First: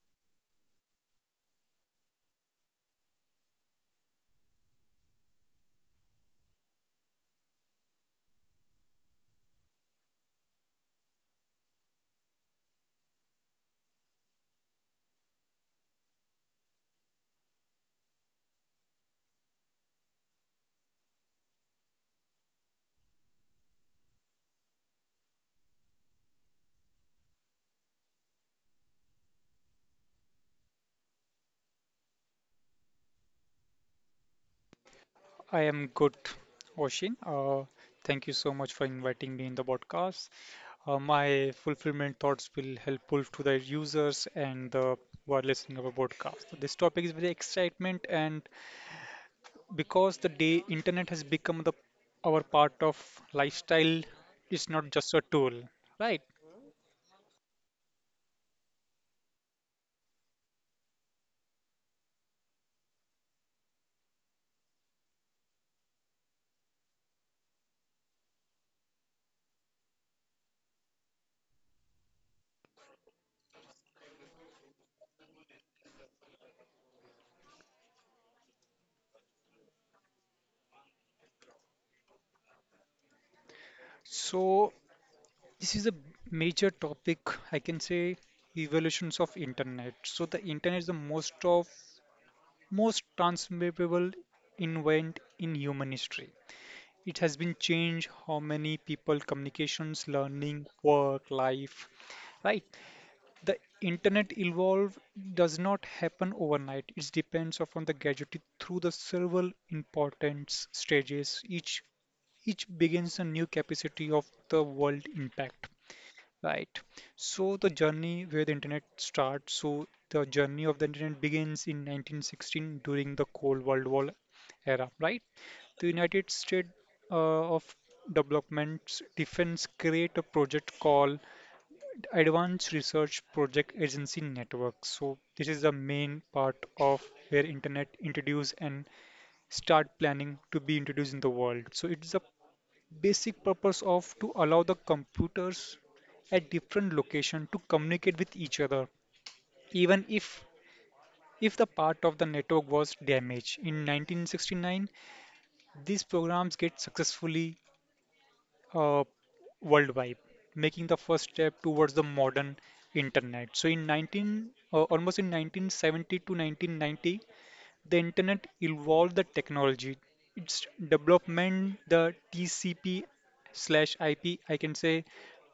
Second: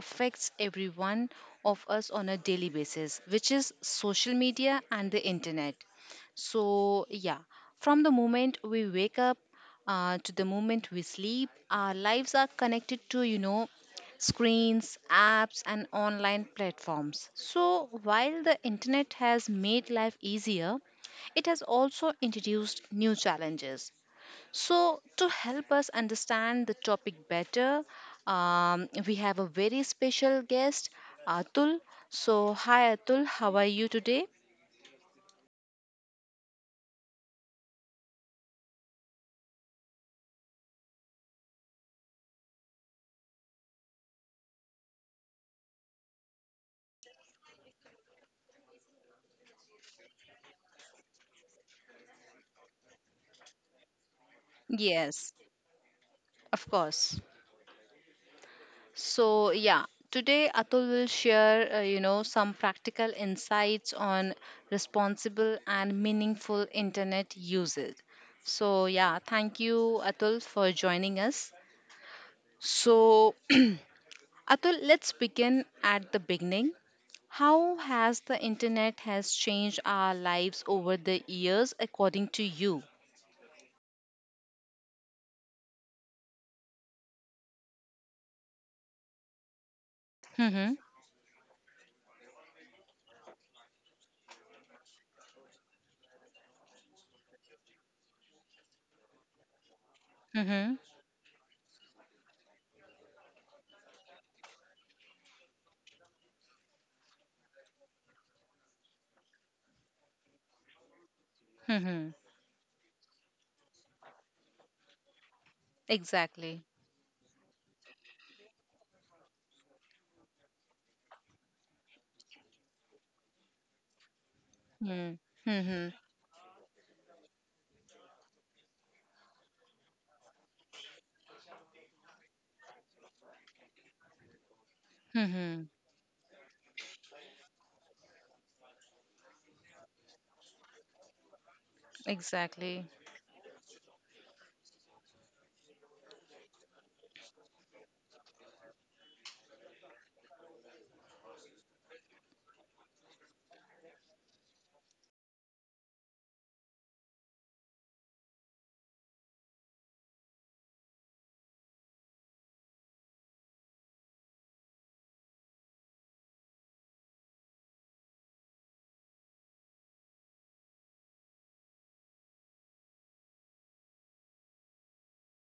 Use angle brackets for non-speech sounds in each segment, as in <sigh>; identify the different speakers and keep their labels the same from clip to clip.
Speaker 1: affects every one of us on a daily basis, which is social media and the internet. So, yeah, from the moment we wake up to the moment we sleep, our lives are connected to, you know, screens, apps, and online platforms. So, while the internet has made life easier, it has also introduced new challenges. So, to help us understand the topic better, we have a very special guest, Atul. So, hi Atul, how are you today?
Speaker 2: I am good, Oshin. Thank you so much for inviting me in the podcast. My fulfillment thoughts will helpful to the users and the who are listening our podcast. So this topic is very excitement, and because the day internet has become the our part of lifestyle, it's not just a
Speaker 1: Yes,
Speaker 2: tool, right?
Speaker 1: of course. So, yeah, today Atul will share, you know, some practical insights on responsible and meaningful internet usage. So, yeah, thank you, Atul, for joining us. So, <clears throat> Atul, let's begin at the beginning. How has the internet has changed our lives over the years, according to you?
Speaker 2: So this is a major topic. I can say evolutions of internet. So the
Speaker 1: Hmm.
Speaker 2: internet is the most transformable event in human history. It has been changed how many people communications, learning,
Speaker 1: Hmm.
Speaker 2: work, life, right? The internet evolve does not happen overnight. It depends upon the gadget through the several important stages. Each
Speaker 1: Hmm.
Speaker 2: each begins a new capacity of the world impact.
Speaker 1: Exactly.
Speaker 2: Right. So the journey where the internet starts. So the journey of the internet begins in 1916 during the Cold World War era,
Speaker 1: Hmm.
Speaker 2: right? The
Speaker 1: Hmm.
Speaker 2: United States uh, of Development's defense create a project called Advanced Research Project Agency Network. So this is
Speaker 1: Hmm.
Speaker 2: the main part of where internet introduced and start planning to be introduced in the world. So it's a
Speaker 1: Exactly.
Speaker 2: basic purpose of to allow the computers at different location to communicate with each other even if the part of the network was damaged in 1969, these programs get successfully uh, worldwide, making the first step towards the modern internet. So in 19 uh, almost in 1970 to 1990, the internet evolved the technology. Its development, the TCP slash IP, I can say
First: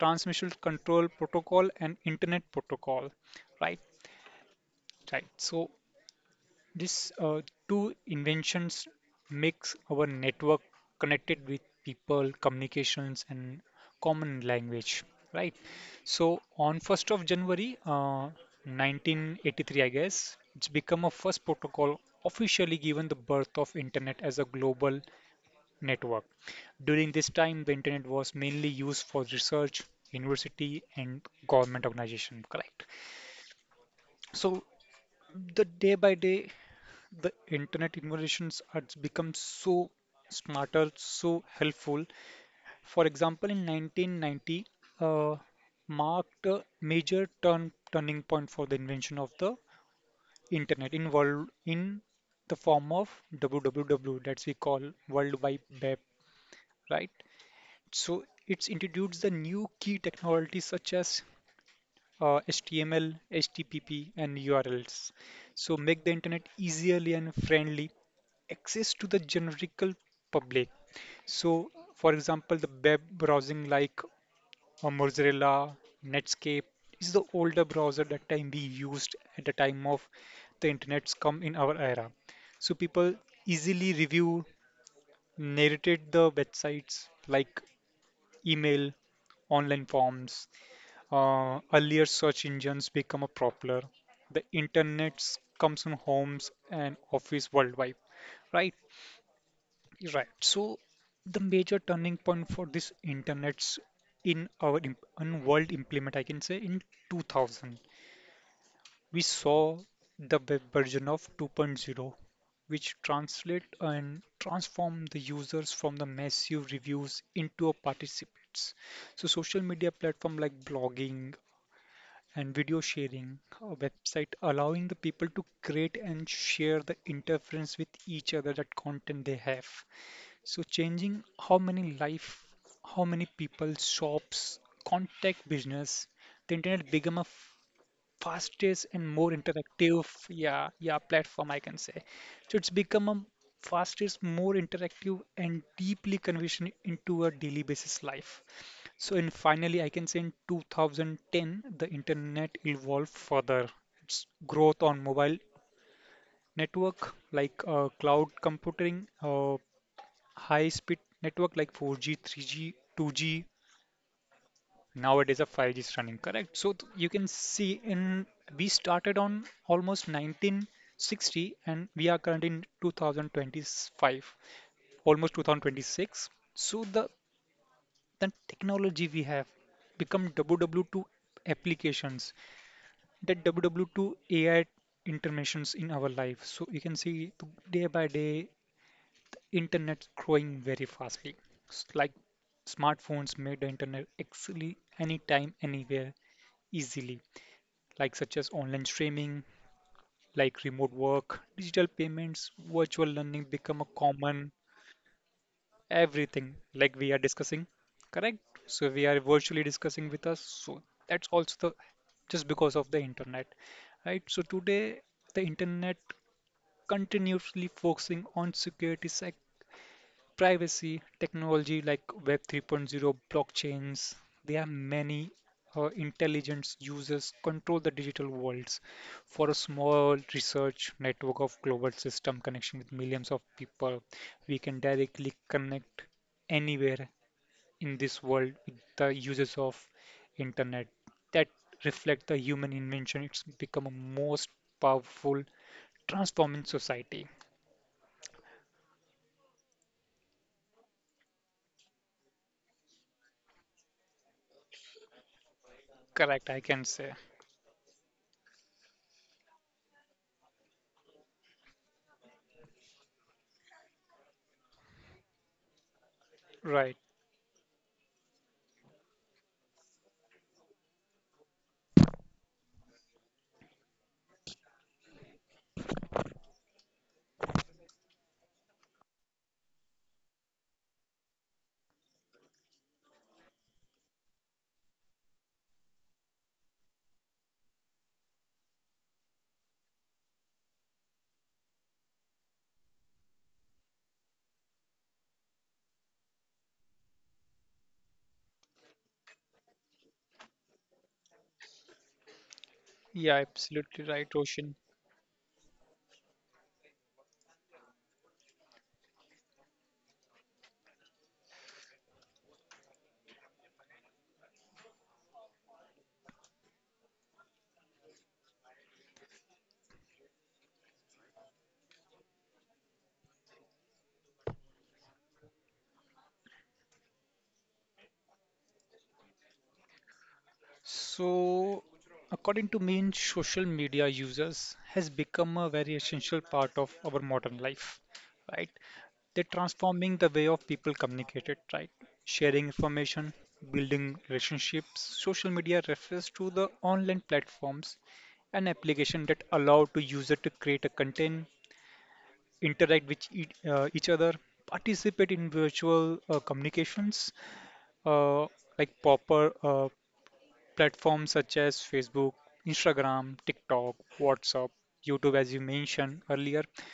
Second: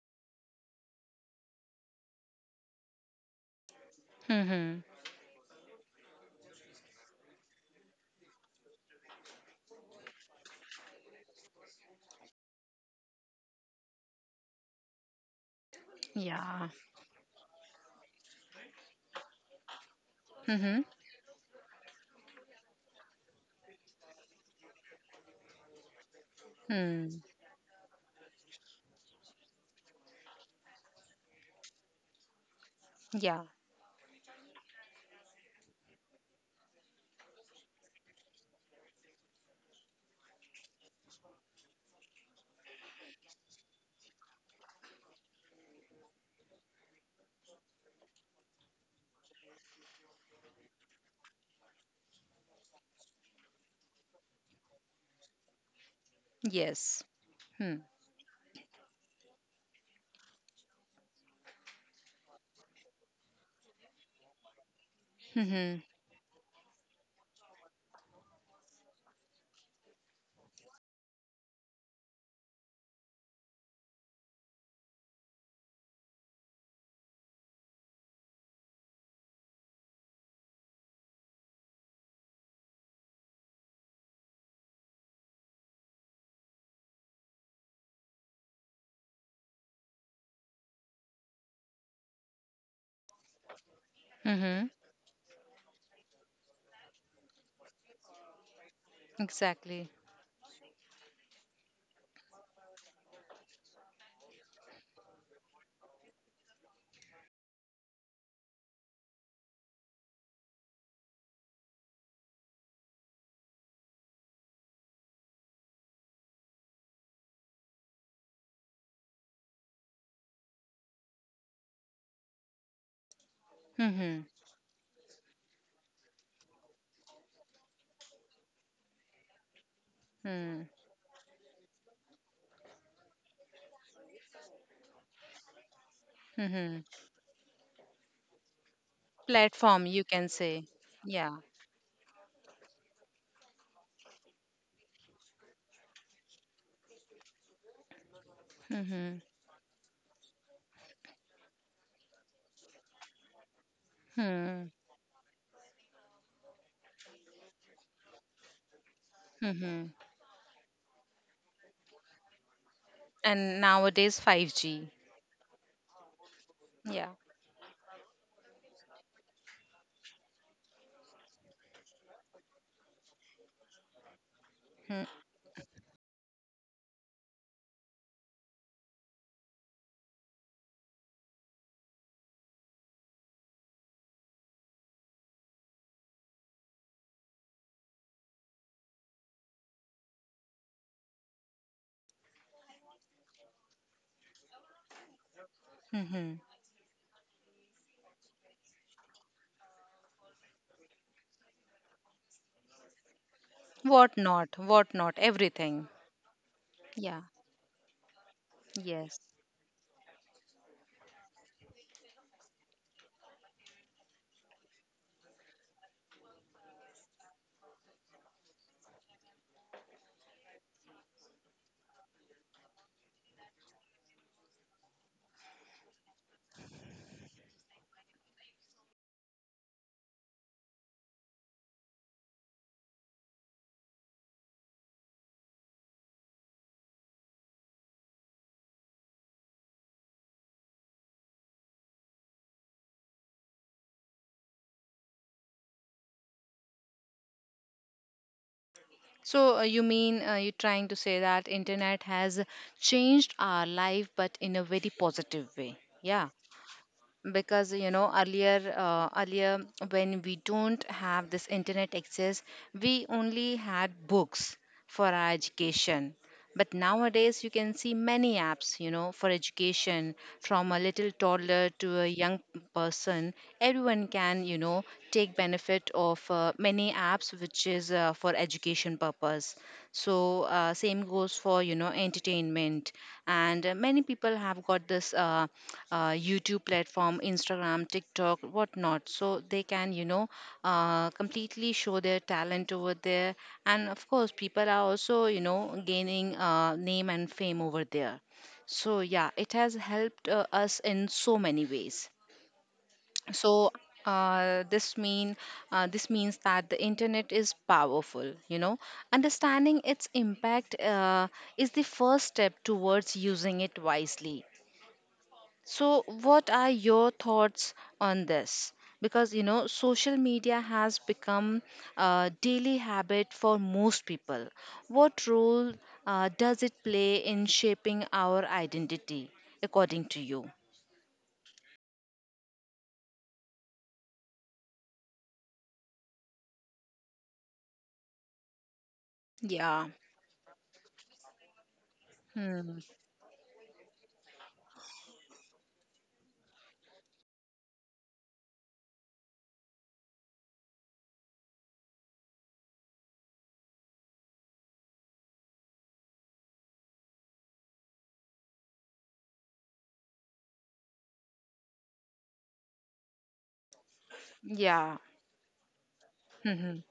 Speaker 2: transmission control protocol and internet protocol. Right?
Speaker 1: Mm-hmm.
Speaker 2: Right. So these two inventions makes our network connected with people, communications, and common language, right? So
Speaker 1: Yeah.
Speaker 2: on January 1st, 1983, I guess, it's
Speaker 1: Mm-hmm.
Speaker 2: become a first protocol officially given the birth of internet as a global network. During
Speaker 1: Mm.
Speaker 2: this time, the internet was mainly used for research, university, and government organization, correct?
Speaker 1: Yeah.
Speaker 2: So the day by day the internet innovations are become so smarter, so helpful. For example, in 1990, uh, marked a major turning point for the invention of the internet in world in the form of WWW that we call World Wide Web,
Speaker 1: Yes.
Speaker 2: right?
Speaker 1: Hmm.
Speaker 2: So it's introduced the new key technologies such as HTML, HTTP, and URLs.
Speaker 1: Mm-hmm.
Speaker 2: So
Speaker 1: Mm-hmm.
Speaker 2: make the internet easily and friendly access to the generical public. So, for example, the web browsing like Mozilla, Netscape is the older browser that time we used at the time of the internet's come in our era. So people easily review, narrated the websites like email, online forms, earlier search engines become a popular. The internet comes in homes and office worldwide. Right,
Speaker 1: Exactly.
Speaker 2: right. So the major turning point for this internet's in world implement, I can say, in 2000, we saw the web version of 2.0, which translate and transform the users from the massive reviews into a participants. So social media platform like blogging and video sharing a
Speaker 1: Mm-hmm.
Speaker 2: website allowing the people to create and share the interference with each other that content they have, so
Speaker 1: Mm.
Speaker 2: changing how many life, how many people shops, contact business, the
Speaker 1: Mm-hmm.
Speaker 2: internet become a fastest and more
Speaker 1: Platform, you
Speaker 2: interactive,
Speaker 1: can say.
Speaker 2: yeah, yeah,
Speaker 1: Yeah.
Speaker 2: platform I can say. So it's become a fastest, more interactive and deeply conversion into a daily basis life. So
Speaker 1: Mm-hmm.
Speaker 2: and finally I can say in 2010 the internet evolved further. Its
Speaker 1: Mm.
Speaker 2: growth on mobile network like cloud computing,
Speaker 1: Mm-hmm.
Speaker 2: high speed network like 4G, 3G, 2G,
Speaker 1: And nowadays 5G.
Speaker 2: nowadays a 5G is running, correct? So you
Speaker 1: Yeah.
Speaker 2: can see in we started on almost 1960 and we are currently in 2025,
Speaker 1: Hmm.
Speaker 2: almost 2026. So the technology we have become WW2 applications, that WW2 AI interventions in our life. So you can see day by day internet's growing very fastly. Like smartphones made the internet actually anytime, anywhere,
Speaker 1: Mm-hmm.
Speaker 2: easily. Like such as online streaming, like remote work, digital payments, virtual learning become a
Speaker 1: What
Speaker 2: common
Speaker 1: not? What not? Everything.
Speaker 2: everything. Like we are
Speaker 1: Yeah.
Speaker 2: discussing, correct? So we are
Speaker 1: Yes.
Speaker 2: virtually discussing with us. So that's also the just because of the internet, right? So today the internet continuously focusing on security, sec. Privacy, technology like Web 3.0, blockchains. There are many intelligence users control the digital worlds for a small research network of global system connection with millions of people. We can directly connect anywhere in this world with the uses of internet that reflect the human invention. It's become a most powerful transforming society.
Speaker 1: So you mean you're trying to say that internet has changed our life, but in a very positive way. Yeah.
Speaker 2: Correct, I can say.
Speaker 1: Because you know earlier when we don't have this internet access, we only had books for our education, but
Speaker 2: Right.
Speaker 1: nowadays you can see many apps, you know, for education, from a little toddler to a young person. Everyone can, you know, take benefit of many apps which is for education purpose. So same goes for, you know, entertainment, and many people have got this YouTube platform, Instagram, TikTok, whatnot, so they can, you know, completely show their talent over there. And of course people are also, you know, gaining name and fame over there. So yeah, it has helped us in so many ways.
Speaker 2: Yeah,
Speaker 1: So
Speaker 2: absolutely right,
Speaker 1: uh,
Speaker 2: Roshan.
Speaker 1: this mean this means that the internet is powerful, you know. Understanding its impact is the first step towards using it wisely. So what are your thoughts on this? Because you know social media has become a daily habit for most people. What role does it play in shaping our identity, according to you?
Speaker 2: So, according to me, in social media users has become a very essential part of our modern life, right? They're
Speaker 1: Yeah.
Speaker 2: transforming the way of people communicated, right? Sharing
Speaker 1: Hmm.
Speaker 2: information, building relationships. Social media refers to the online platforms and application that allow to user to create a content, interact with each other, participate in virtual communications, uh, like proper platforms such as Facebook, Instagram, TikTok, WhatsApp,
Speaker 1: Yeah.
Speaker 2: YouTube, as you mentioned earlier,
Speaker 1: Hmm.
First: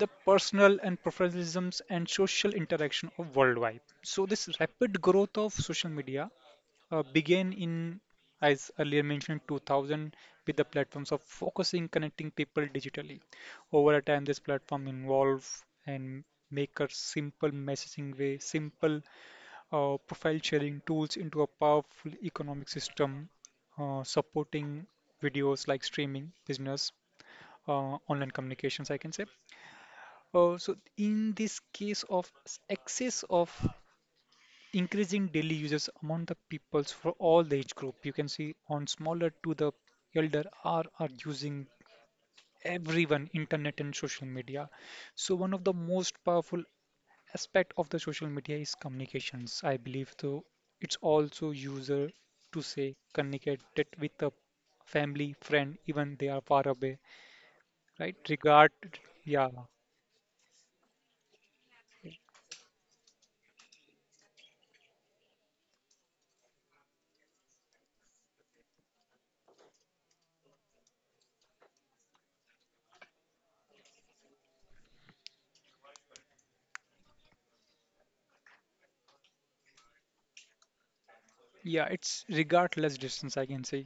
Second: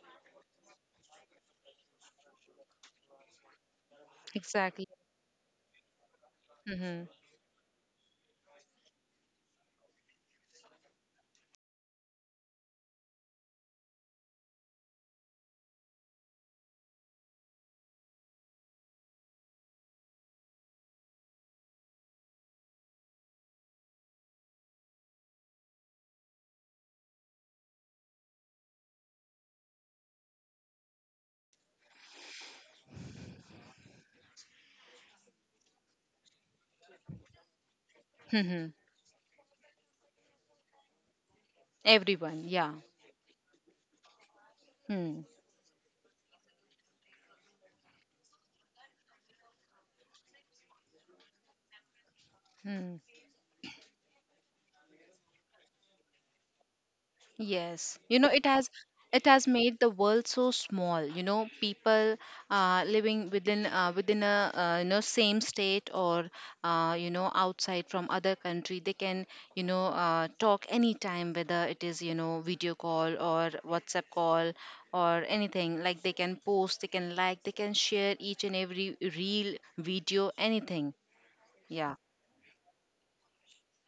Speaker 2: the personal and professionalisms and social interaction of worldwide. So this
Speaker 1: Exactly.
Speaker 2: rapid growth of social media
Speaker 1: Mm-hmm.
Speaker 2: began in, as earlier mentioned, 2000 with the platforms of focusing connecting people digitally. Over a time, this platform involve and make a simple messaging way, simple profile sharing tools into a powerful economic system supporting videos like streaming business, online communications I can say. So in this case of excess of increasing daily users among the peoples for all the age group you can see
Speaker 1: Mm-hmm.
Speaker 2: on smaller to the elder are using
Speaker 1: Everyone, yeah.
Speaker 2: everyone internet and social media,
Speaker 1: Hmm.
Speaker 2: so one of the most powerful aspect of the social media is communications. I believe though it's also user to say
Speaker 1: Hmm.
Speaker 2: communicate it with a family, friend, even they are far away,
Speaker 1: Yes,
Speaker 2: right?
Speaker 1: you know, it has, it has
Speaker 2: Yeah,
Speaker 1: made the world so small. You know, people living within a, you know, same state or, you know, outside from other country, they can, you know, talk anytime, whether it is, you know, video call or WhatsApp call or anything. Like they can post, they can like, they can share each and every reel, video, anything.
Speaker 2: yeah,
Speaker 1: Yeah.
Speaker 2: it's regardless distance. I can say,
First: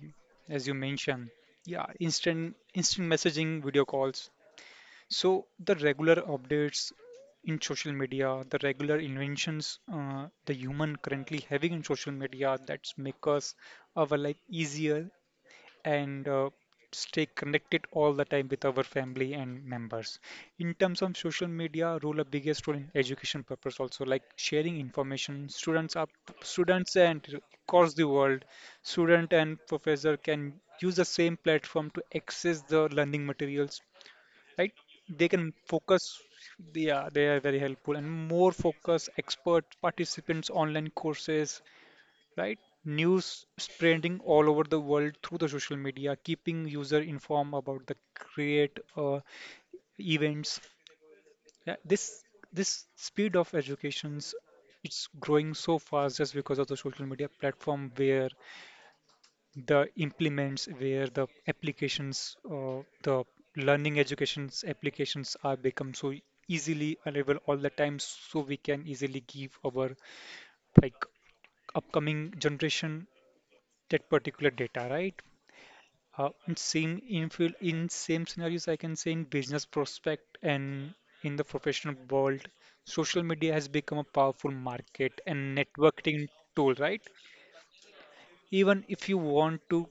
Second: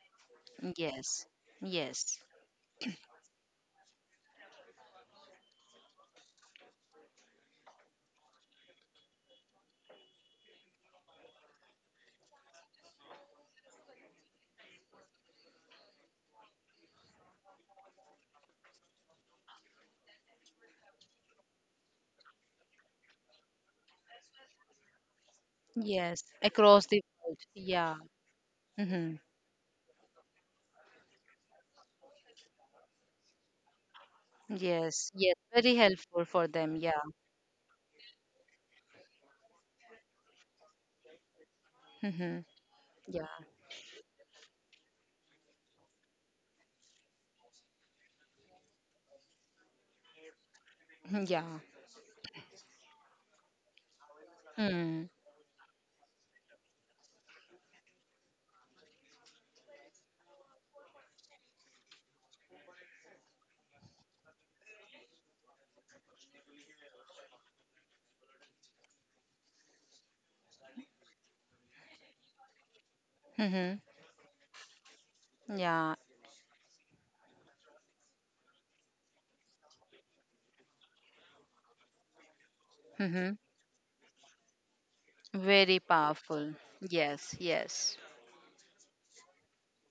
Speaker 2: as you
Speaker 1: Yes,
Speaker 2: mentioned, yeah,
Speaker 1: yes,
Speaker 2: instant messaging, video calls. So the regular updates in social media, the regular inventions, the human currently having in social media that's make us our life easier and stay connected all the time with our family and members. In terms of social media, role a biggest role in education purpose also like sharing information. Students up,
Speaker 1: yes, across
Speaker 2: students
Speaker 1: the
Speaker 2: and
Speaker 1: world.
Speaker 2: across
Speaker 1: Yeah.
Speaker 2: the world,
Speaker 1: Mm-hmm.
Speaker 2: student and professor can use the same platform to access the learning materials, right?
Speaker 1: Yes,
Speaker 2: They
Speaker 1: yes,
Speaker 2: can
Speaker 1: very
Speaker 2: focus,
Speaker 1: helpful for them. Yeah.
Speaker 2: yeah, they are very helpful and more focus expert participants online courses,
Speaker 1: Mm-hmm.
Speaker 2: right?
Speaker 1: Yeah.
Speaker 2: News
Speaker 1: <laughs>
Speaker 2: spreading all over the world through the social media, keeping user informed about the great events.
Speaker 1: Yeah.
Speaker 2: Yeah, this speed of educations,
Speaker 1: Mm.
Speaker 2: it's growing so fast just because of the social media platform where the implements, where the applications, the learning educations applications are become so easily available all the time, so we can easily give our like upcoming generation
Speaker 1: Mm-hmm.
Speaker 2: that particular data, right?
Speaker 1: Yeah.
Speaker 2: In same scenarios I can say in business prospect and in the professional world, social
Speaker 1: Mm-hmm.
Speaker 2: media has become a powerful market and
Speaker 1: Very
Speaker 2: networking
Speaker 1: powerful.
Speaker 2: tool, right?
Speaker 1: Yes, yes.
Speaker 2: Even if you want to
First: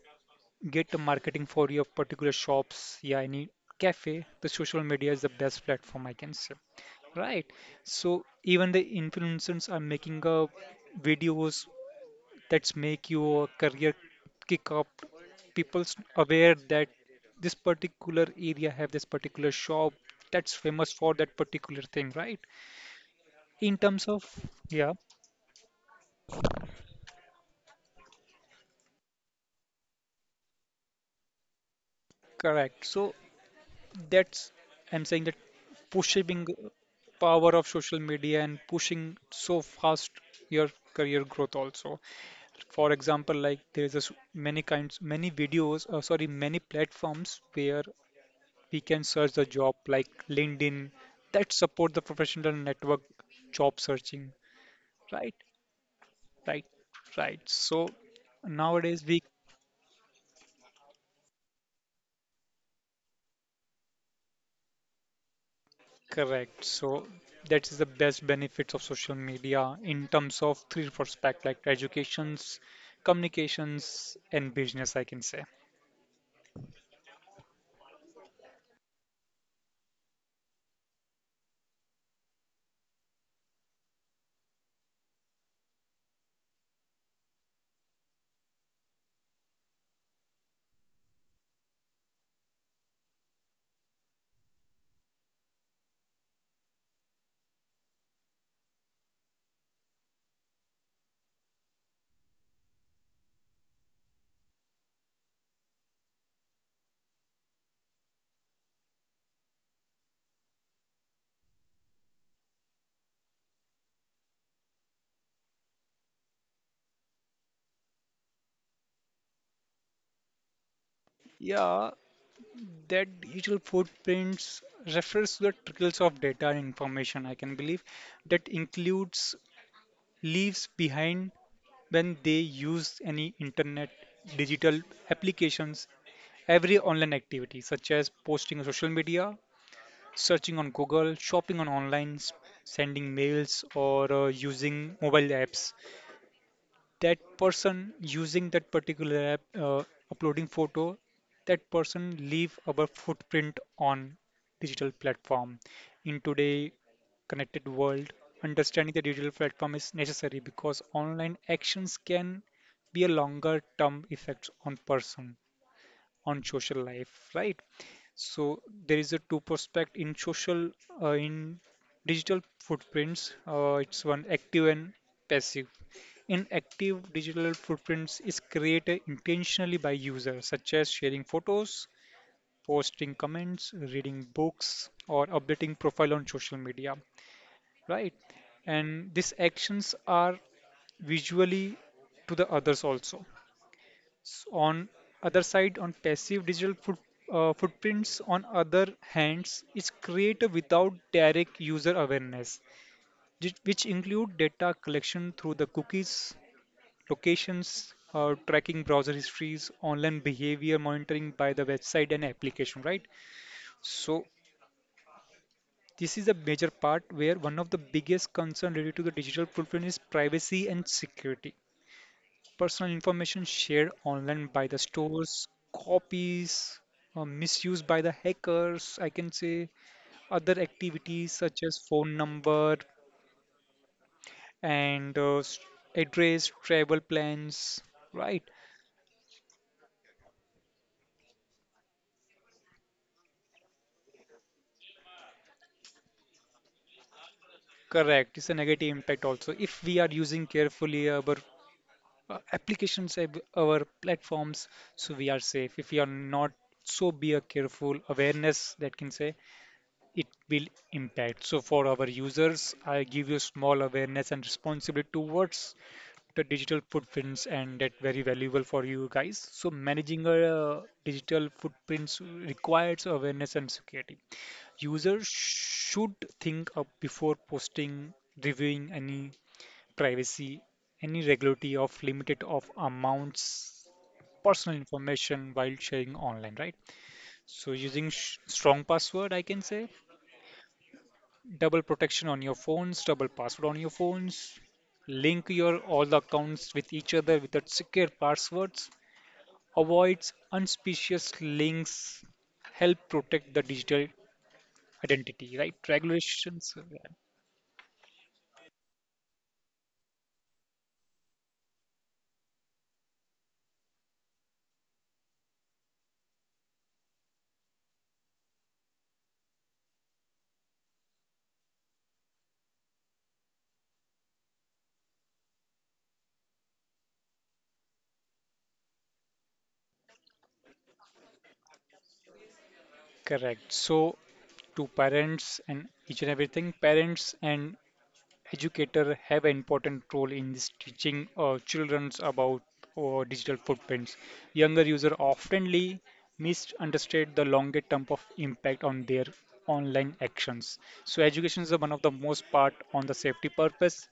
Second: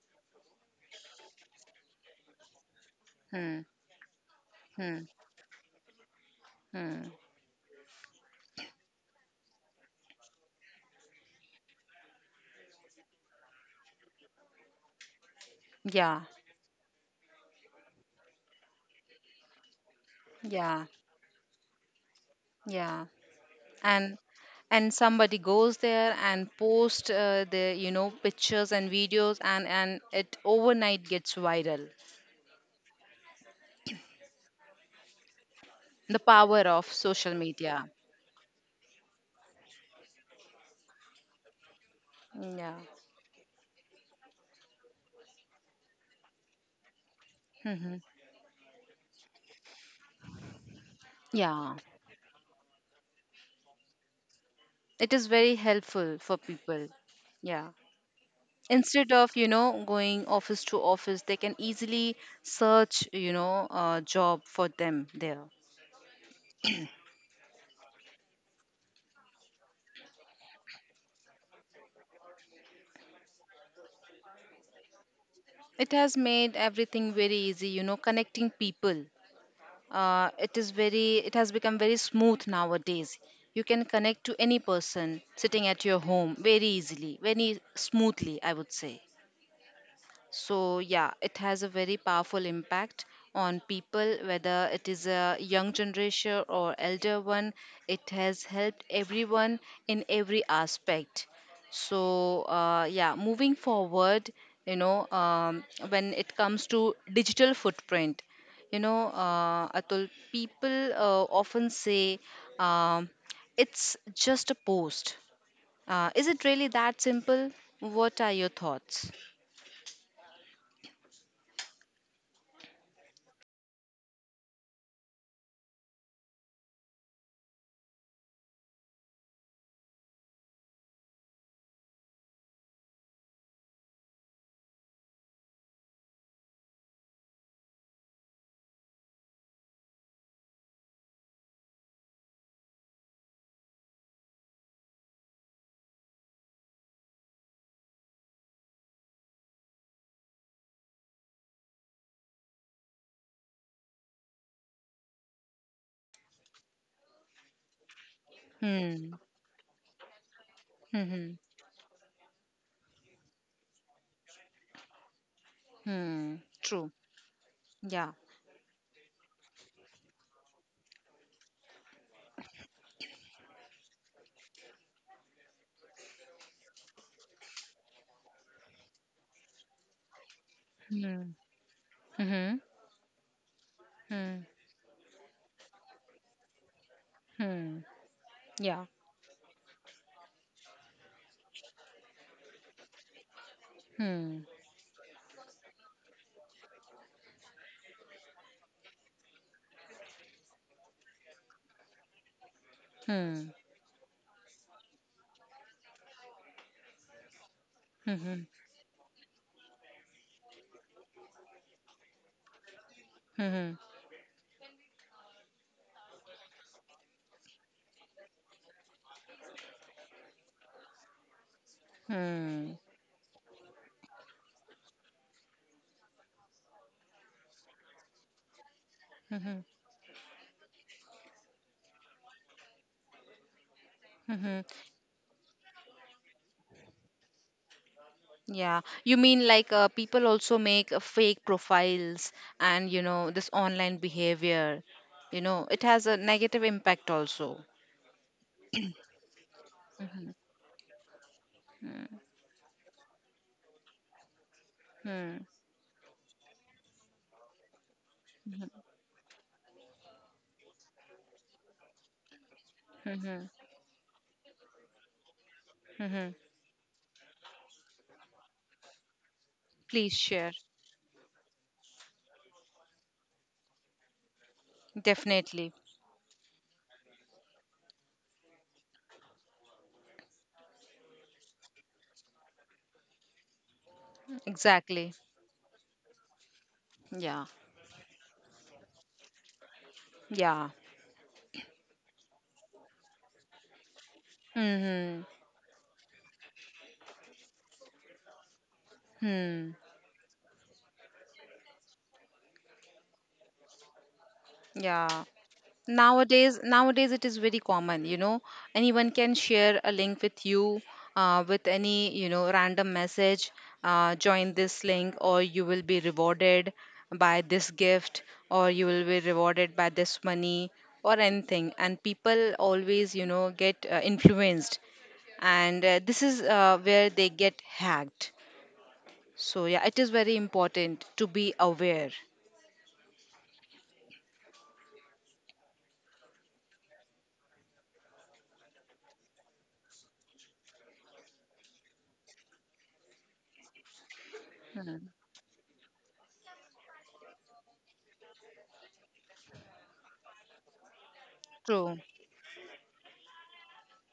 Speaker 2: get the marketing for your particular shops, yeah, any
Speaker 1: Hmm.
Speaker 2: cafe, the social
Speaker 1: Hmm.
Speaker 2: media is the best platform I can say.
Speaker 1: Hmm.
Speaker 2: Right. So even the influencers are making videos that's make your career kick up, people's
Speaker 1: Yeah.
Speaker 2: aware that this particular area have this particular shop that's
Speaker 1: Yeah.
Speaker 2: famous for that particular thing, right?
Speaker 1: Yeah.
Speaker 2: In terms
Speaker 1: And
Speaker 2: of, yeah,
Speaker 1: somebody goes there and post the, you know, pictures and videos, and it overnight gets viral.
Speaker 2: correct, so that's, I'm saying that
Speaker 1: The
Speaker 2: pushing
Speaker 1: power of social
Speaker 2: power of
Speaker 1: media.
Speaker 2: social media and pushing so fast your career growth also,
Speaker 1: Yeah.
Speaker 2: for example, like there's a s many kinds, many videos, sorry, many platforms where
Speaker 1: Hmm.
Speaker 2: we can search the job like LinkedIn that
Speaker 1: Yeah,
Speaker 2: support the professional network job searching.
Speaker 1: it is
Speaker 2: Right,
Speaker 1: very helpful for
Speaker 2: right,
Speaker 1: people.
Speaker 2: right.
Speaker 1: Yeah.
Speaker 2: So nowadays
Speaker 1: Instead
Speaker 2: we,
Speaker 1: of, you know, going office to office, they can easily search, you know, a job for them there.
Speaker 2: correct. So that is the best benefits of social media in terms of three respect like educations, communications, and business. I can say.
Speaker 1: It has made everything very easy, you know, connecting people. It has become very smooth nowadays. You can connect to any person sitting at your home very easily, very smoothly, I would say. So, yeah, it has a very powerful impact on people, whether it is a young generation or elder one. It has helped everyone in every aspect. So, yeah, moving forward, you know, when it comes to digital footprint, you know, Atul, people often say, um, it's just a post. Is it really that simple? What are your thoughts?
Speaker 2: Yeah, that digital footprints refers to the trickles of data and information, I can believe, that includes leaves behind when they use any internet digital applications, every online activity such as posting on social media, searching on Google, shopping on online, sending mails or using mobile apps, that person using that particular app, uploading photo, that person leave our footprint on digital platform. In today connected world, understanding the
Speaker 1: Hmm.
Speaker 2: digital platform is necessary because
Speaker 1: Hmm. Hmm.
Speaker 2: online actions can be a longer term effect on person
Speaker 1: Hmm.
Speaker 2: on social
Speaker 1: True.
Speaker 2: life, right?
Speaker 1: Yeah.
Speaker 2: So there is a two prospect in social in digital footprints. It's one active and passive. In active digital footprints is created intentionally by users, such as sharing
Speaker 1: Hmm.
Speaker 2: photos,
Speaker 1: Hmm.
Speaker 2: posting comments, reading
Speaker 1: Hmm.
Speaker 2: books, or updating profile on social media,
Speaker 1: Hmm.
Speaker 2: right?
Speaker 1: Yeah.
Speaker 2: And these actions are visually to the others also.
Speaker 1: Hmm.
Speaker 2: On other side, on passive digital footprints on other hands, is created without direct user awareness,
Speaker 1: Hmm.
Speaker 2: which include data collection through the cookies, locations,
Speaker 1: Hmm.
Speaker 2: tracking browser histories, online behavior monitoring by the website and application, right?
Speaker 1: Hmm. Hmm.
Speaker 2: So this is a major part where one of the biggest concern related to the digital footprint is privacy and security. Personal information shared online by the stores, copies, misused by the hackers, I can
Speaker 1: Hmm.
Speaker 2: say. Other activities such as phone number
Speaker 1: Hmm.
Speaker 2: and address, travel plans, right?
Speaker 1: Yeah. You mean like people also make fake profiles, and you know, this online behavior, you know, it has a negative impact also.
Speaker 2: Correct. It's a negative impact also. If we are using carefully our
Speaker 1: Hmm.
Speaker 2: applications, our platforms, so we are
Speaker 1: Hmm.
Speaker 2: safe. If we are not, so be a careful awareness that can say it will impact. So for our users, I give you
Speaker 1: Hmm.
Speaker 2: small awareness and responsibility towards
Speaker 1: Hmm.
Speaker 2: the digital footprints, and that very valuable for you guys. So
Speaker 1: Please
Speaker 2: managing
Speaker 1: share.
Speaker 2: a digital footprints requires awareness and security. Users
Speaker 1: Definitely.
Speaker 2: should think up before posting, reviewing any privacy, any regularity of limited of amounts personal
Speaker 1: Exactly.
Speaker 2: information while sharing online, right?
Speaker 1: Yeah.
Speaker 2: So using strong password, I can say,
Speaker 1: Yeah.
Speaker 2: double protection on your phones, double password on your phones,
Speaker 1: Hmm.
Speaker 2: link your all the accounts with each other without secure passwords,
Speaker 1: Hmm.
Speaker 2: avoids unsuspicious links, help protect the digital
Speaker 1: Yeah.
Speaker 2: identity, right?
Speaker 1: nowadays
Speaker 2: Regulations, yeah,
Speaker 1: nowadays it is very common, you know. Anyone can share a link with you with any, you know, random message, join this link or you will be rewarded by this gift, or you will be rewarded by this money or anything, and people always, you know, get influenced, and this is where they get hacked. So yeah, it is very important to be aware.
Speaker 2: correct. So, to parents and each and everything, parents and educators have an important role in this teaching children about digital footprints. Younger
Speaker 1: Mhm.
Speaker 2: users oftenly misunderstand the longer term of impact on their online actions. So education is one
Speaker 1: True.
Speaker 2: of the most part on the safety purpose.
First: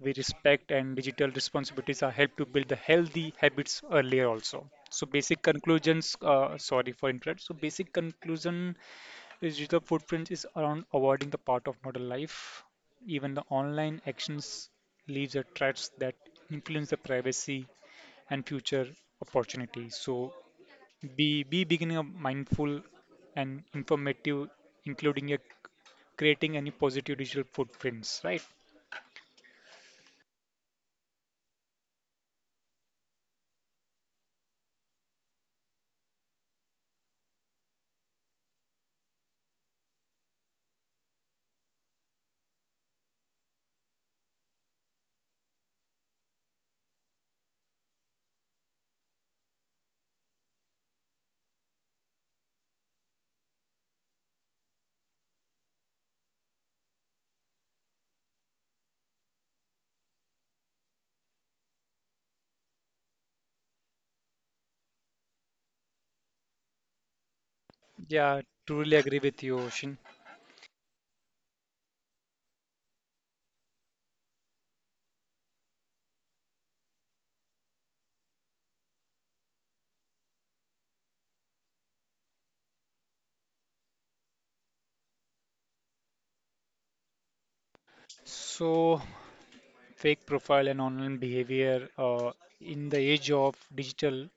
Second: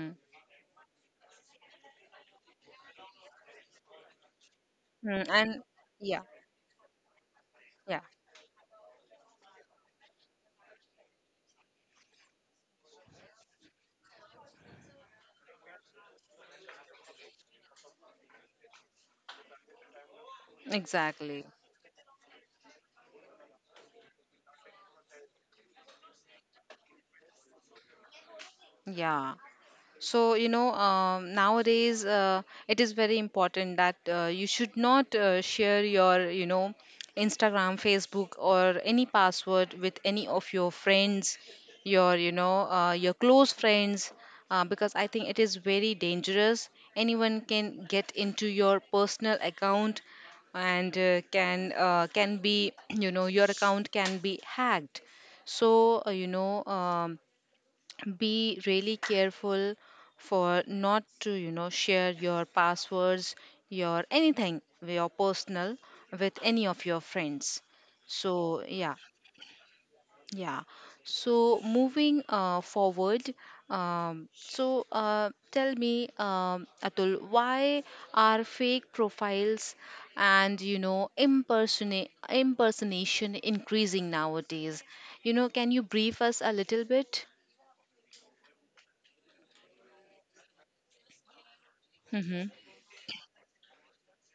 Speaker 2: We respect and digital responsibilities are help to build the healthy habits earlier also. So
Speaker 1: Mm,
Speaker 2: basic
Speaker 1: and
Speaker 2: conclusions,
Speaker 1: yeah,
Speaker 2: sorry for interrupt. So basic
Speaker 1: yeah.
Speaker 2: conclusion. Digital footprint is around avoiding the part of modern life. Even the online actions leaves a threats that influence the privacy and future opportunities. So be
Speaker 1: Exactly.
Speaker 2: be beginning a mindful and informative, including a creating any positive digital footprints, right?
Speaker 1: Yeah. So, you know, nowadays it is very important that you should not share your, you know, Instagram, Facebook, or any password with any of your friends, your, you know, your close friends, because I think it is very dangerous. Anyone can get into your personal account, and can be, <clears throat> you know, your account can be hacked. So you know, be really careful for not to, you know, share your passwords, your anything, your personal, with any of your friends.
Speaker 2: Yeah,
Speaker 1: So
Speaker 2: truly
Speaker 1: yeah.
Speaker 2: agree with you, Ocean.
Speaker 1: Yeah. So moving forward, tell me, Atul, why are fake profiles and, you know, impersonate impersonation increasing nowadays? You know, can you brief us a little bit?
Speaker 2: So, fake profile and online behavior,
Speaker 1: Mm-hmm.
Speaker 2: in the age of digital.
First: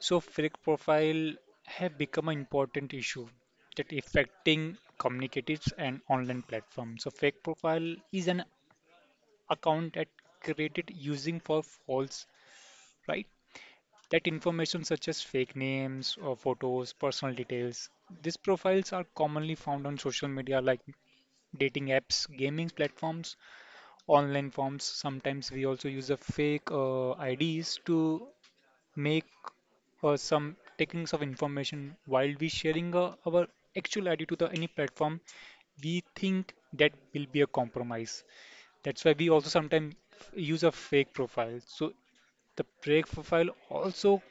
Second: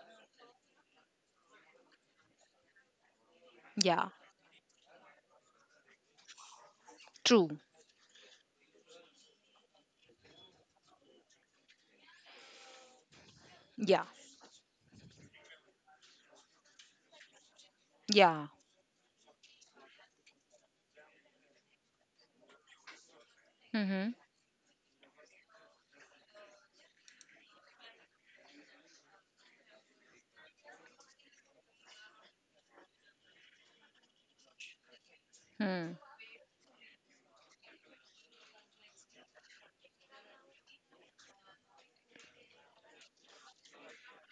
Speaker 2: So fake profile have become an important issue that
Speaker 1: Yeah.
Speaker 2: affecting communicators and online platforms. So fake
Speaker 1: True.
Speaker 2: profile is an account that created using for false, right?
Speaker 1: Yeah.
Speaker 2: That information such as fake names or photos, personal details. These
Speaker 1: Yeah.
Speaker 2: profiles are commonly found on social media like dating apps, gaming platforms,
Speaker 1: Mm-hmm.
Speaker 2: online forms. Sometimes we also use a fake IDs to make some takings of information while we sharing our actual ID to the any platform,
Speaker 1: Mm.
Speaker 2: we think that will be a compromise. That's why we also sometimes use a fake profile. So the fake profile also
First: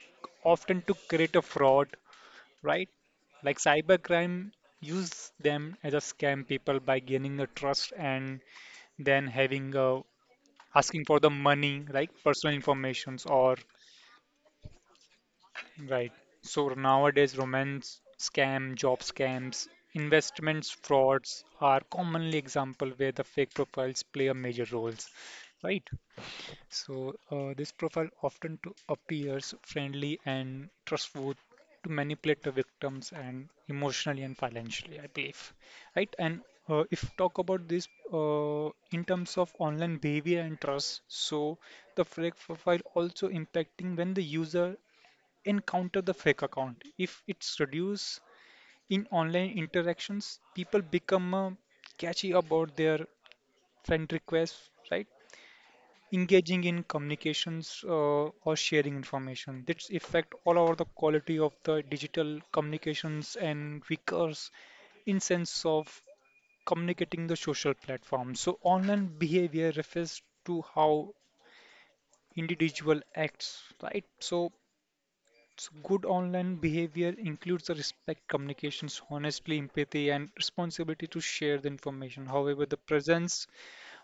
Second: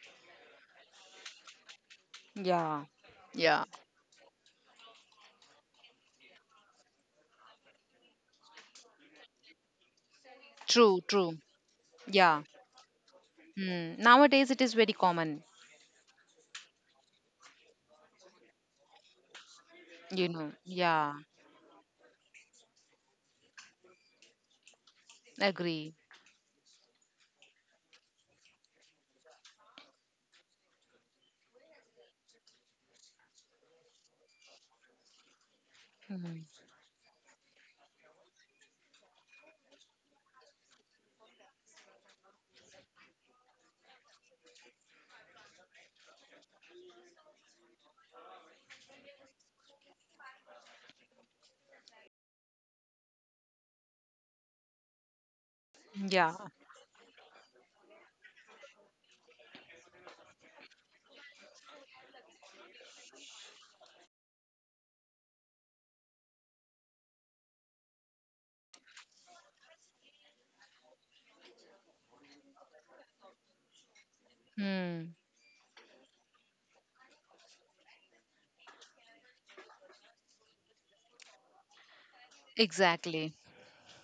Speaker 2: often to create a fraud,
Speaker 1: Yeah.
Speaker 2: right? Like
Speaker 1: Yeah.
Speaker 2: cybercrime use them as a scam people by gaining the trust and then having,
Speaker 1: True.
Speaker 2: asking for the
Speaker 1: True.
Speaker 2: money, like
Speaker 1: Yeah.
Speaker 2: personal informations or
Speaker 1: Mm. Nowadays it is very common.
Speaker 2: right. So nowadays, romance scam, job scams,
Speaker 1: You know.
Speaker 2: investments
Speaker 1: Yeah.
Speaker 2: frauds are commonly example where the fake profiles play a major roles. Right.
Speaker 1: Agree.
Speaker 2: So, this profile often to appears friendly and trustworthy to manipulate the victims and emotionally and financially, I believe. Right. And
Speaker 1: Mm.
Speaker 2: if talk about this in terms of online behavior and trust, so the fake profile also impacting when the user encounter the fake account. If it's reduced in online interactions, people become catchy about their friend requests, right?
Speaker 1: Yeah.
Speaker 2: Engaging in communications or sharing information. This affect all over the quality of the digital communications and recurs in sense of communicating the social platform. So online behavior refers to how individual acts, right? So
Speaker 1: Mm.
Speaker 2: So good online behavior includes the respect, communications, honestly, empathy, and responsibility to share the information. However, the
Speaker 1: Exactly.
Speaker 2: presence,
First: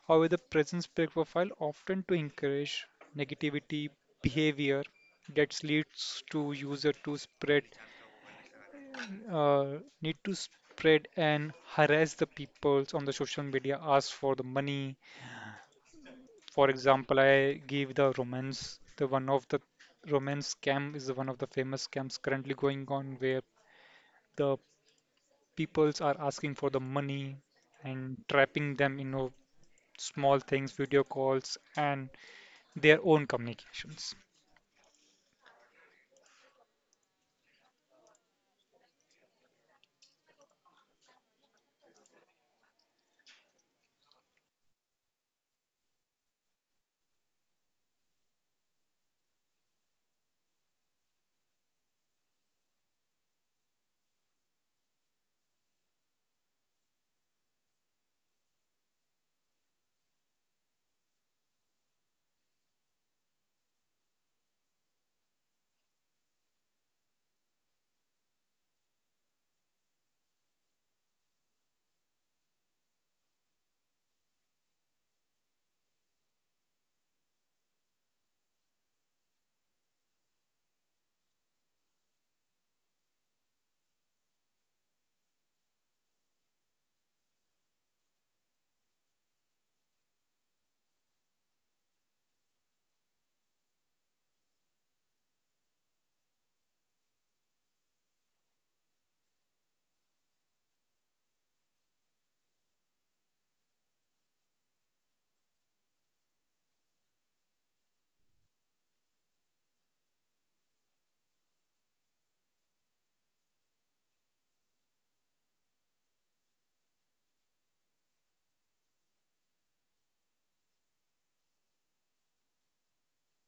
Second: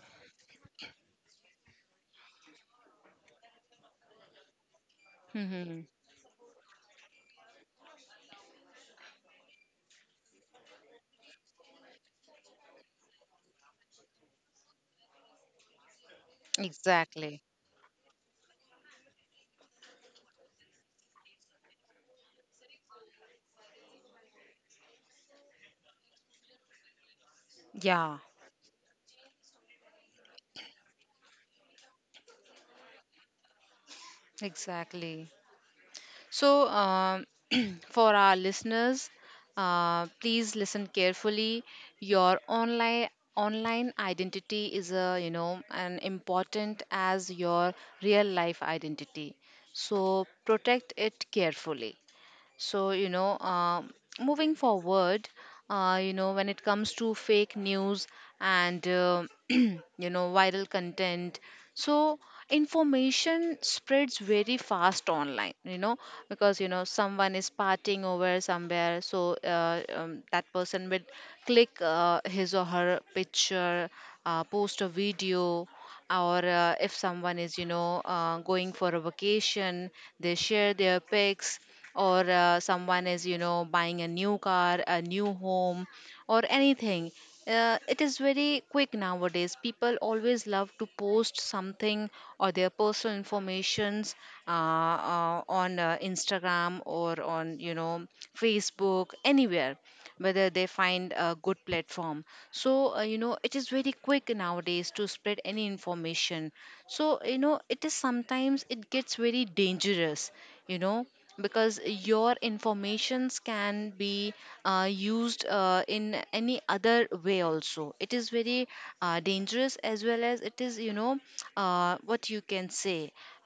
Speaker 2: however, the presence profile often to encourage negativity behavior that
Speaker 1: Mm-hmm.
Speaker 2: leads to user to spread, uh, need to spread and harass the peoples on the social media, ask for the money. For example,
Speaker 1: Exactly.
Speaker 2: I give the romance, the one of the romance scam is one of the famous scams currently going on where the peoples are asking for the money
Speaker 1: Yeah.
Speaker 2: and trapping them in, small things, video calls, and their own communications.
Speaker 1: Exactly. So, <clears throat> for our listeners, please listen carefully. Your online identity is a, you know, an important as your real life identity. So protect it carefully. So, you know, moving forward, you know, when it comes to fake news and, <clears throat> you know, viral content, so information spreads very fast online, you know, because, you know, someone is partying over somewhere, so that person will click his or her picture, post a video. Or if someone is, you know, going for a vacation, they share their pics, or someone is, you know, buying a new car, a new home or anything, it is very quick nowadays. People always love to post something, or their personal informations uh, on Instagram or on, you know, Facebook, anywhere, whether they find a good platform. So you know, it is very quick nowadays to spread any information. So you know, it is sometimes it gets very dangerous, you know, because your informations can be used in any other way also. It is very dangerous, as well as it is, you know, what you can say.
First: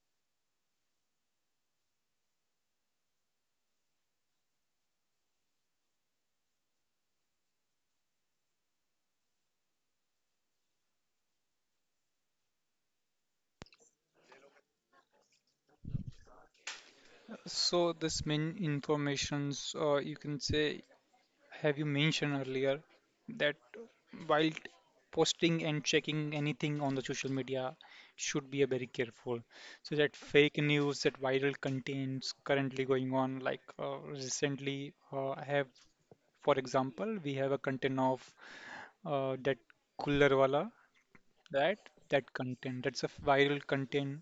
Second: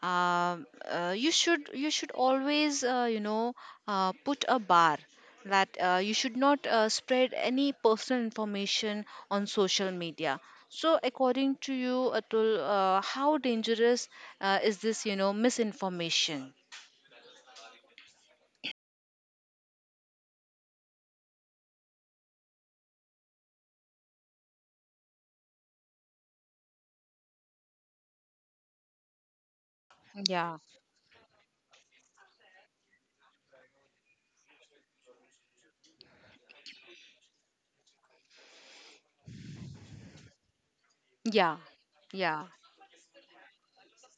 Speaker 1: Um you should always, you know, put a bar, that you should not spread any personal information on social media. So according to you, Atul, how dangerous is this, you know, misinformation?
Speaker 2: So this main informations, you can say, have you mentioned earlier that while posting and checking anything on the social media should be a very careful. So that fake
Speaker 1: Yeah.
Speaker 2: news, that viral contents currently going on, like recently, I have, for example, we have a content of that kullarwala,
Speaker 1: Yeah.
Speaker 2: right? That
Speaker 1: Yeah.
Speaker 2: content, that's a viral content,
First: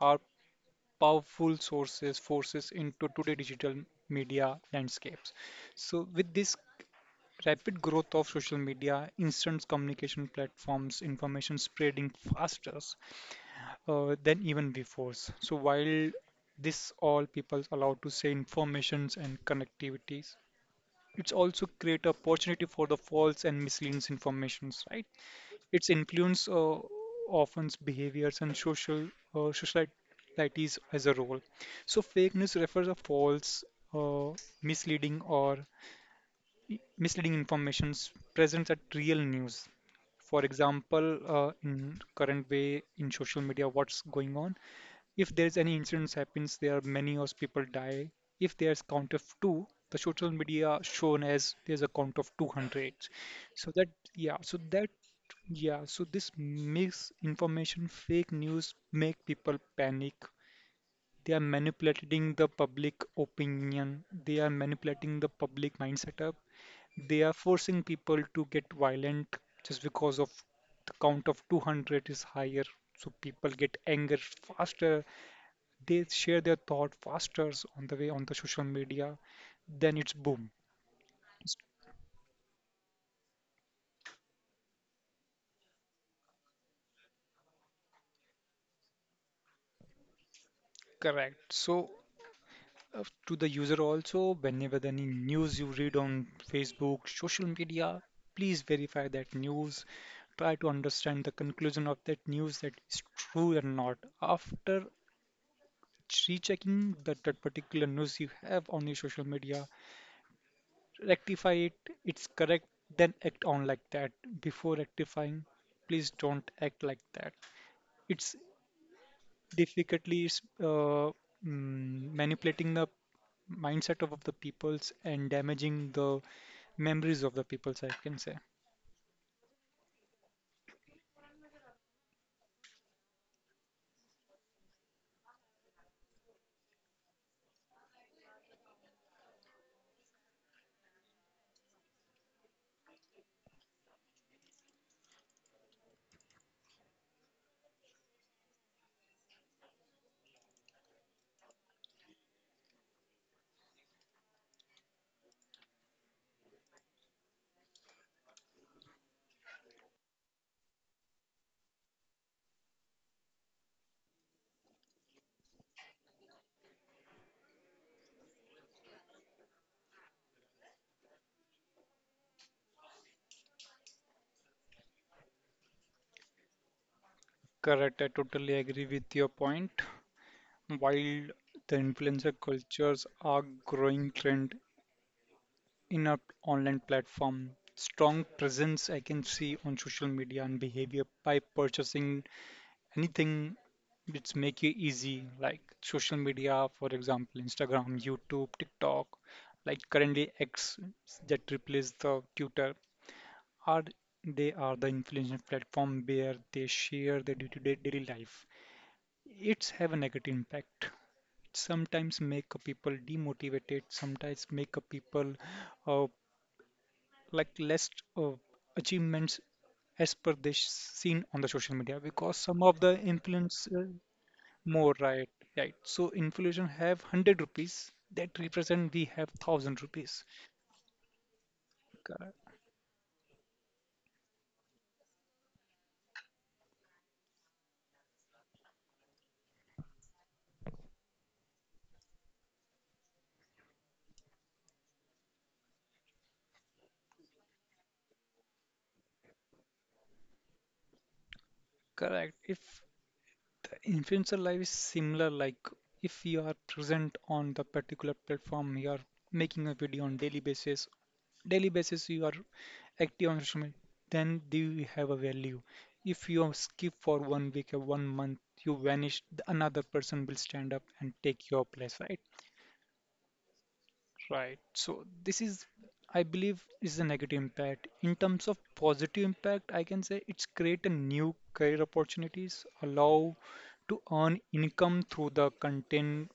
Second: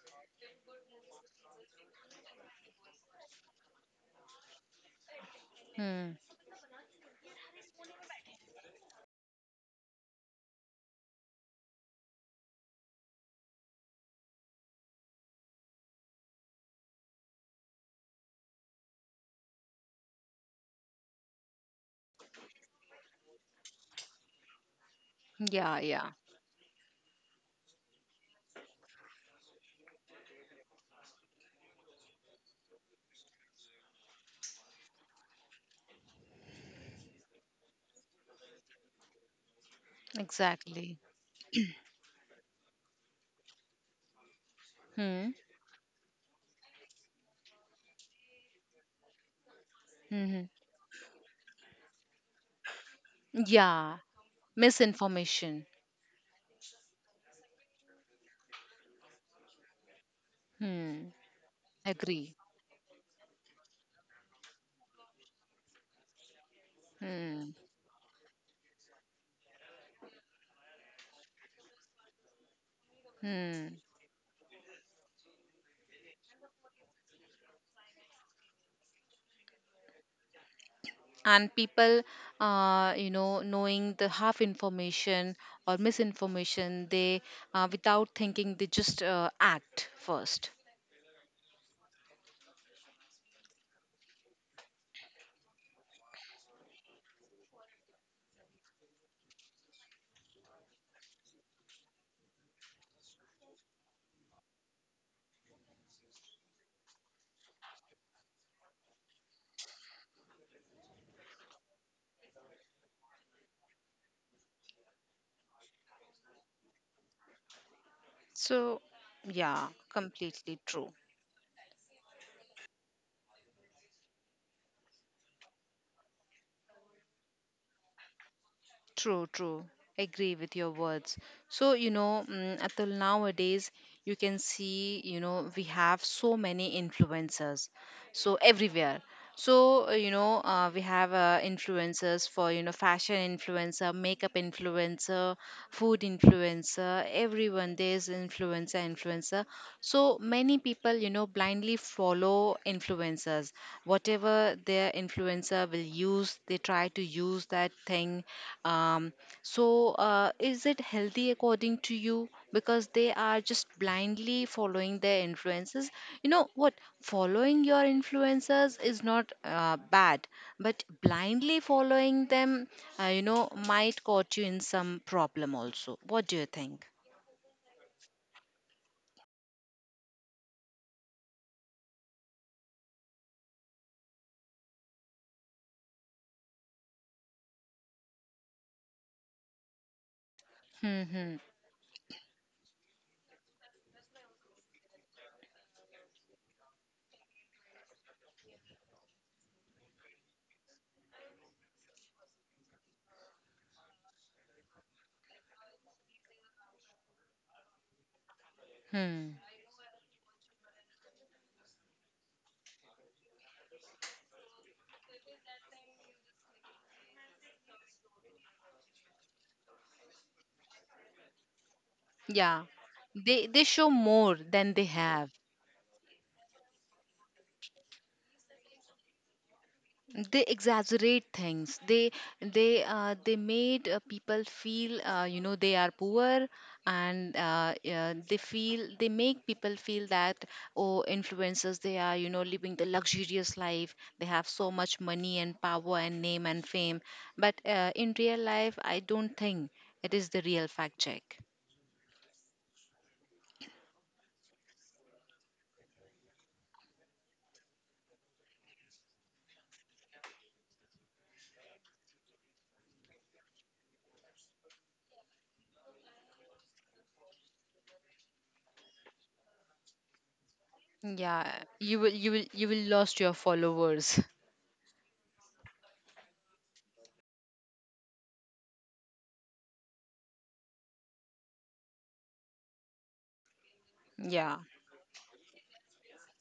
Speaker 2: are powerful sources, forces into today digital media landscapes. So
Speaker 1: Hmm.
Speaker 2: with this rapid growth of social media, instant communication platforms, information spreading faster than even before. So while this all people's allowed to say informations and connectivities, it's also create opportunity for the false and misleading informations, right?
Speaker 1: Yeah.
Speaker 2: Its
Speaker 1: Yeah.
Speaker 2: influence often behaviors and social societies as a role. So fake news refers to false, uh, misleading or misleading informations present at real news. For
Speaker 1: Exactly.
Speaker 2: example, in current way in social media, what's going on? If
Speaker 1: Hmm.
Speaker 2: there's any incidents happens, there are many of people die. If there's count of two, the social
Speaker 1: Hmm.
Speaker 2: media shown as there's a count of 200. So that,
Speaker 1: Yeah.
Speaker 2: yeah, so that,
Speaker 1: Misinformation.
Speaker 2: yeah, so this misinformation, fake news make people panic.
Speaker 1: Hmm.
Speaker 2: They are manipulating
Speaker 1: Agree.
Speaker 2: the public opinion. They are manipulating the public mind setup. They are
Speaker 1: Hmm.
Speaker 2: forcing people to get violent just because of the count of 200 is higher, so people
Speaker 1: Hmm.
Speaker 2: get anger faster, they share their thought faster on the way on the social media, then it's boom.
Speaker 1: And people, you know, knowing the half information or misinformation, they, without thinking, they just act first.
Speaker 2: Correct. So, to the user also, whenever the any news you read on Facebook, social media, please verify that news. Try to understand the conclusion of that news, that is true or not. After rechecking that, particular news you have on your social media, rectify it, it's correct, then act on like that. Before rectifying, please don't act like that. It's
Speaker 1: So, yeah,
Speaker 2: difficultly is,
Speaker 1: completely true.
Speaker 2: manipulating the mindset of the peoples and damaging the memories of the peoples, I can say.
Speaker 1: True, true. Agree with your words. So, you know, mm, until nowadays, you can see, you know, we have so many influencers. So, everywhere. So, you know, we have influencers for, you know, fashion influencer, makeup influencer, food influencer, everyone. There's influencer, influencer. So many people, you know, blindly follow influencers. Whatever their influencer will use, they try to use that thing. Um, is it healthy, according to you? Because they are just blindly following their influences. You know what? Following your influencers is not bad, but blindly following them, you know, might cause you in some problem also. What do you think?
Speaker 2: Correct, I totally agree with your point. While the influencer cultures are growing trend in our online platform, strong presence I can see on social media and
Speaker 1: Hmm.
Speaker 2: behavior
Speaker 1: Hmm.
Speaker 2: by purchasing anything, which make you easy, like social media, for example, Instagram, YouTube, TikTok, like currently X, that replaces the tutor, are they are the influencer platform where they share their day-to-day daily life.
Speaker 1: Hmm.
Speaker 2: It's have a negative impact, sometimes make a people demotivated, sometimes make a people uh, like less uh, achievements as per they seen on the social media because
Speaker 1: Yeah,
Speaker 2: some of the
Speaker 1: they
Speaker 2: influence
Speaker 1: show more than they
Speaker 2: more,
Speaker 1: have.
Speaker 2: right, right. So inflation have 100 rupees that represent we have 1,000 rupees.
Speaker 1: They exaggerate things. They
Speaker 2: Correct.
Speaker 1: they uh, they made people feel, you know, they are poor, and they feel, they make people feel that, oh, influencers, they are, you know, living the luxurious life. They have so much money and power and name and fame. But in real life, I don't think it is the real fact check.
Speaker 2: Correct. If the influencer life is similar, like if you are present on the particular platform, you are making a video on daily basis you are active on social media, then do you have a value? If you skip for one week or one month, you vanish, the another person will stand up and take
Speaker 1: Yeah,
Speaker 2: your place, right?
Speaker 1: you will lost your followers. <laughs>
Speaker 2: Right. So this is, I believe, is the negative impact. In terms of positive impact, I can say it's create a new career opportunities, allow to earn
Speaker 1: Yeah.
Speaker 2: income through the content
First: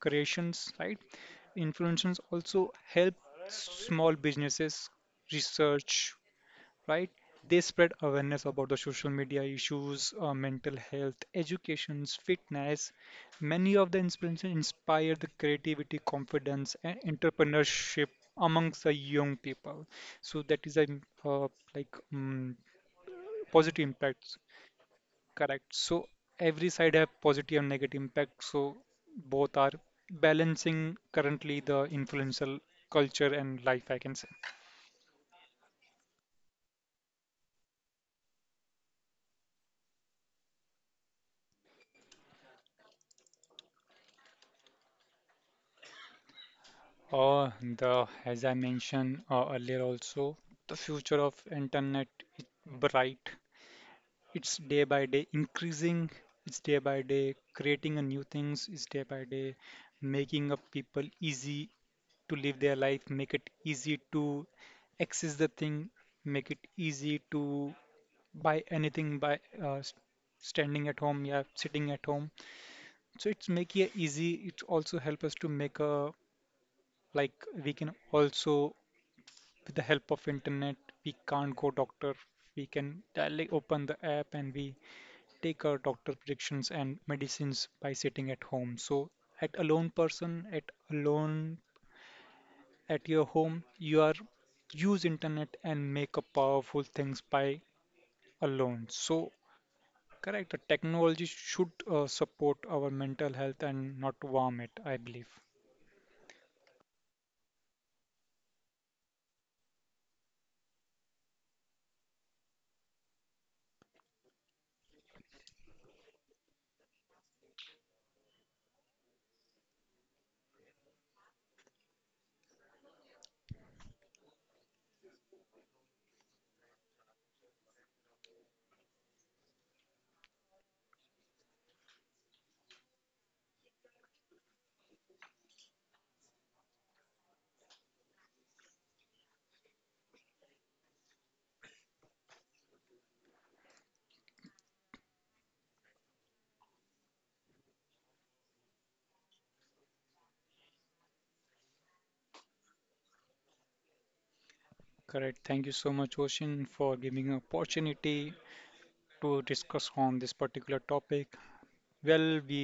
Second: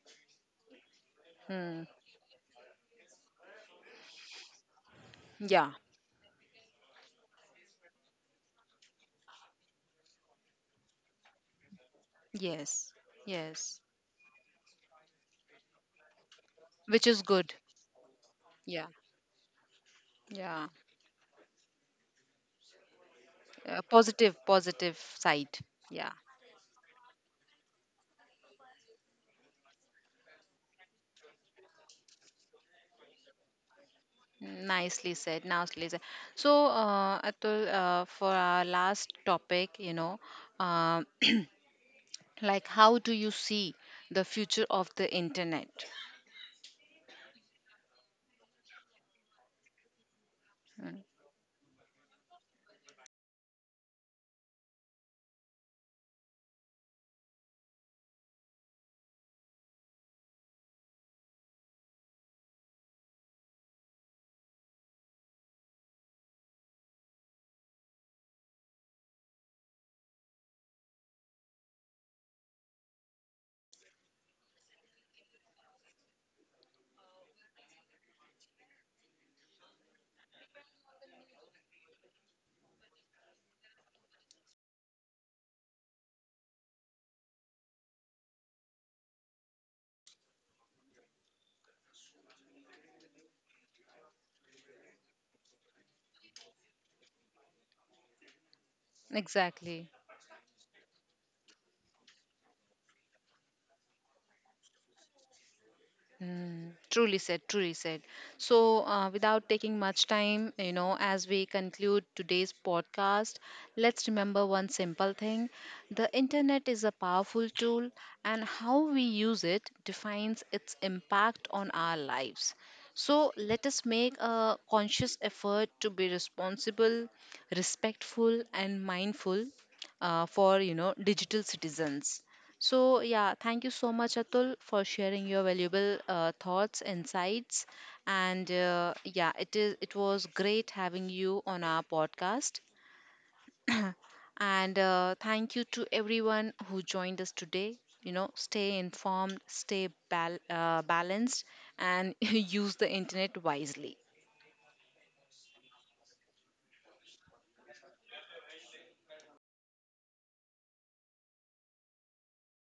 Speaker 2: creations, right?
Speaker 1: Hmm.
Speaker 2: Influencers also help small businesses
Speaker 1: Yeah.
Speaker 2: research, right? They spread awareness about the social media issues, mental health, educations, fitness.
Speaker 1: Yes.
Speaker 2: Many
Speaker 1: Yes.
Speaker 2: of the inspirations inspire the creativity, confidence, and
Speaker 1: Which is good.
Speaker 2: entrepreneurship amongst
Speaker 1: Yeah.
Speaker 2: the young people. So that
Speaker 1: Yeah.
Speaker 2: is a, uh, like positive impact,
Speaker 1: Positive, positive side.
Speaker 2: correct? So
Speaker 1: Yeah.
Speaker 2: every side have positive and negative impact. So both are balancing currently the influential culture and life, I can say.
Speaker 1: Nicely said. Nicely said. So, Atul, for our last topic, you know, uh, <clears throat> like how do you see the future of the internet?
Speaker 2: Or the, as I mentioned earlier also, the
Speaker 1: Mm.
Speaker 2: future of internet is bright. It's day by day increasing. It's day by day creating a new things. It's day by day making up people easy to live their life, make it easy to access the thing, make it easy to buy anything by standing at home, yeah, sitting at home. So it's making it easy. It also help us to make a, like, we can also, with the help of internet, we can't go doctor, we can directly open the app and we take our doctor predictions and medicines by sitting at home. So at alone person at alone at your home, you are use internet and make up powerful things by alone. So
Speaker 1: Exactly.
Speaker 2: correct, the technology should support our mental health and not harm it, I believe.
Speaker 1: Mm, truly said, truly said. So, without taking much time, you know, as we conclude today's podcast, let's remember one simple thing: the internet is a powerful tool, and how we use it defines its impact on our lives. So, let us make a conscious effort to be responsible, respectful, and mindful for, you know, digital citizens. So, yeah, thank you so much, Atul, for sharing your valuable thoughts, insights, and yeah, it was great having you on our podcast. And thank you to everyone who joined us today. You know, stay informed, stay balanced, and <laughs> use the internet wisely.
Speaker 2: Correct. Thank you so much, Ocean, for giving an opportunity to discuss on this particular topic. Well, we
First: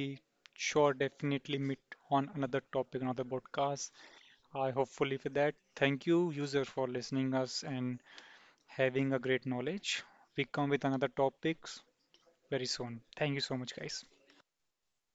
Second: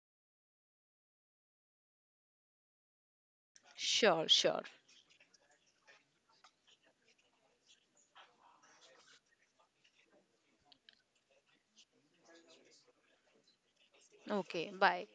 Speaker 2: sure definitely meet on another topic, another podcast.
Speaker 1: Sure, sure.
Speaker 2: I hopefully for that. Thank you, user, for listening us and having a great knowledge. We come with another topics very soon. Thank you so much, guys.
Speaker 1: Okay, bye.